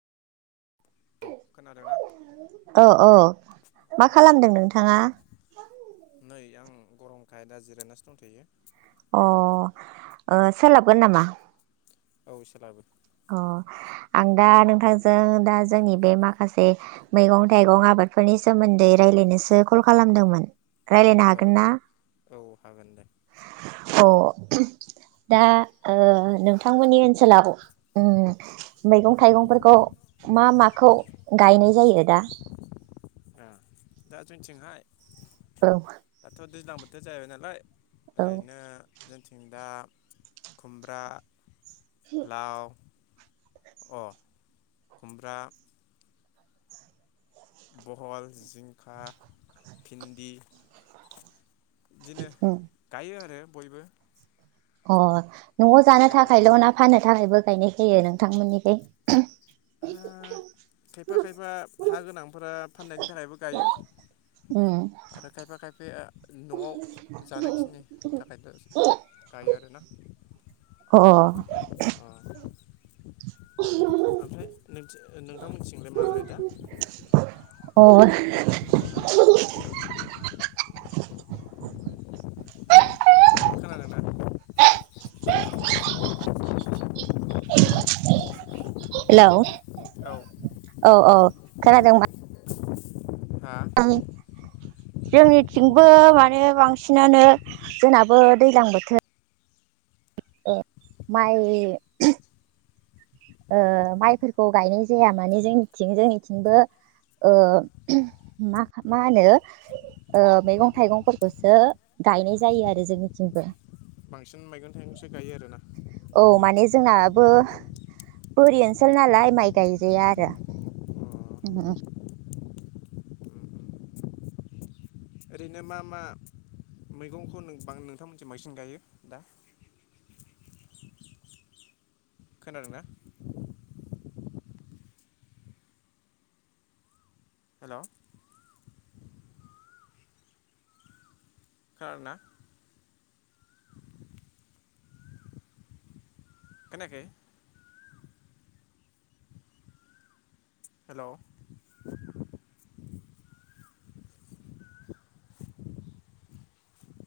औ खोनादोंना औ औ मा खालामदों नोंथाङा नै आं गरमखाय दा जिरायनासो दंथ'यो। अ ओ सोलाबगोन नामा? औ सोलाबो। अ आं दा नोंथांजों दा जोंनि बे माखासे मैगं थाइगंआ बादफोरनि सोमोन्दै रायज्लायनोसो कल खालामदोंमोन। रायलायनो ओ हागोन ना? औ हागोन दे अ दा ओ नोंथांमोननि ओनसोलाव उम मैगं थाइगंफोरखौ मा माखौ गायनाय जायो दा? [inaudible] ओ दा जोंनिथिंहाय औ दाथ' दैज्लां बोथोर जाहैबाय नालाय औ ओरैनो जोंथिं दा खुमब्रा लाव अ खुमब्रा बहल जिंखा भिन्दि बिदिनो उम गायो आरो बयबो अ न'आव जानो थाखायल' खांख्रिखला ना फाननो थाखायबो गायनाय जायो नोंथांमोननिखै? ओ [inaudible] खायफा खायफा हा गोनांफोरा फाननायनि थाखायबो गायो। उम आरो खायफा खायफाया न'आव जानोखिनि थाखायनो गायो आरोना। अ ओमफ्राय नोंथिं नोंथांमोनथिंलाय माबोरै दा? [inaudible] [inaudible] खोनादोंना हेलौ औ औ औ खोनादोंबा हा जोंनिथिंबो माने बांसिनानो जोंनाबो दैज्लां बोथो ए माइ ओ माइफोरखौ गायनाय जाया माने जोंनिथिं जोंनिथिंबो ओ मा मा होनो ओ मैगं थाइगंफोरखौसो गायनाय जायो आरो जोंनिथिंबो। बांसिन मैगं थाइगंसो गायो आरोना? औ माने जोंनाबो बोरि ओनसोल नालाय माइ गायजाया आरो। उम उम उम ओरैनो मा मा मैगंखौ नोंबां नोंथांमोनथिं बांसिन गायो दा? खोनादोंना? हेल' खोनादोंना? खोनायाखै? हेलौ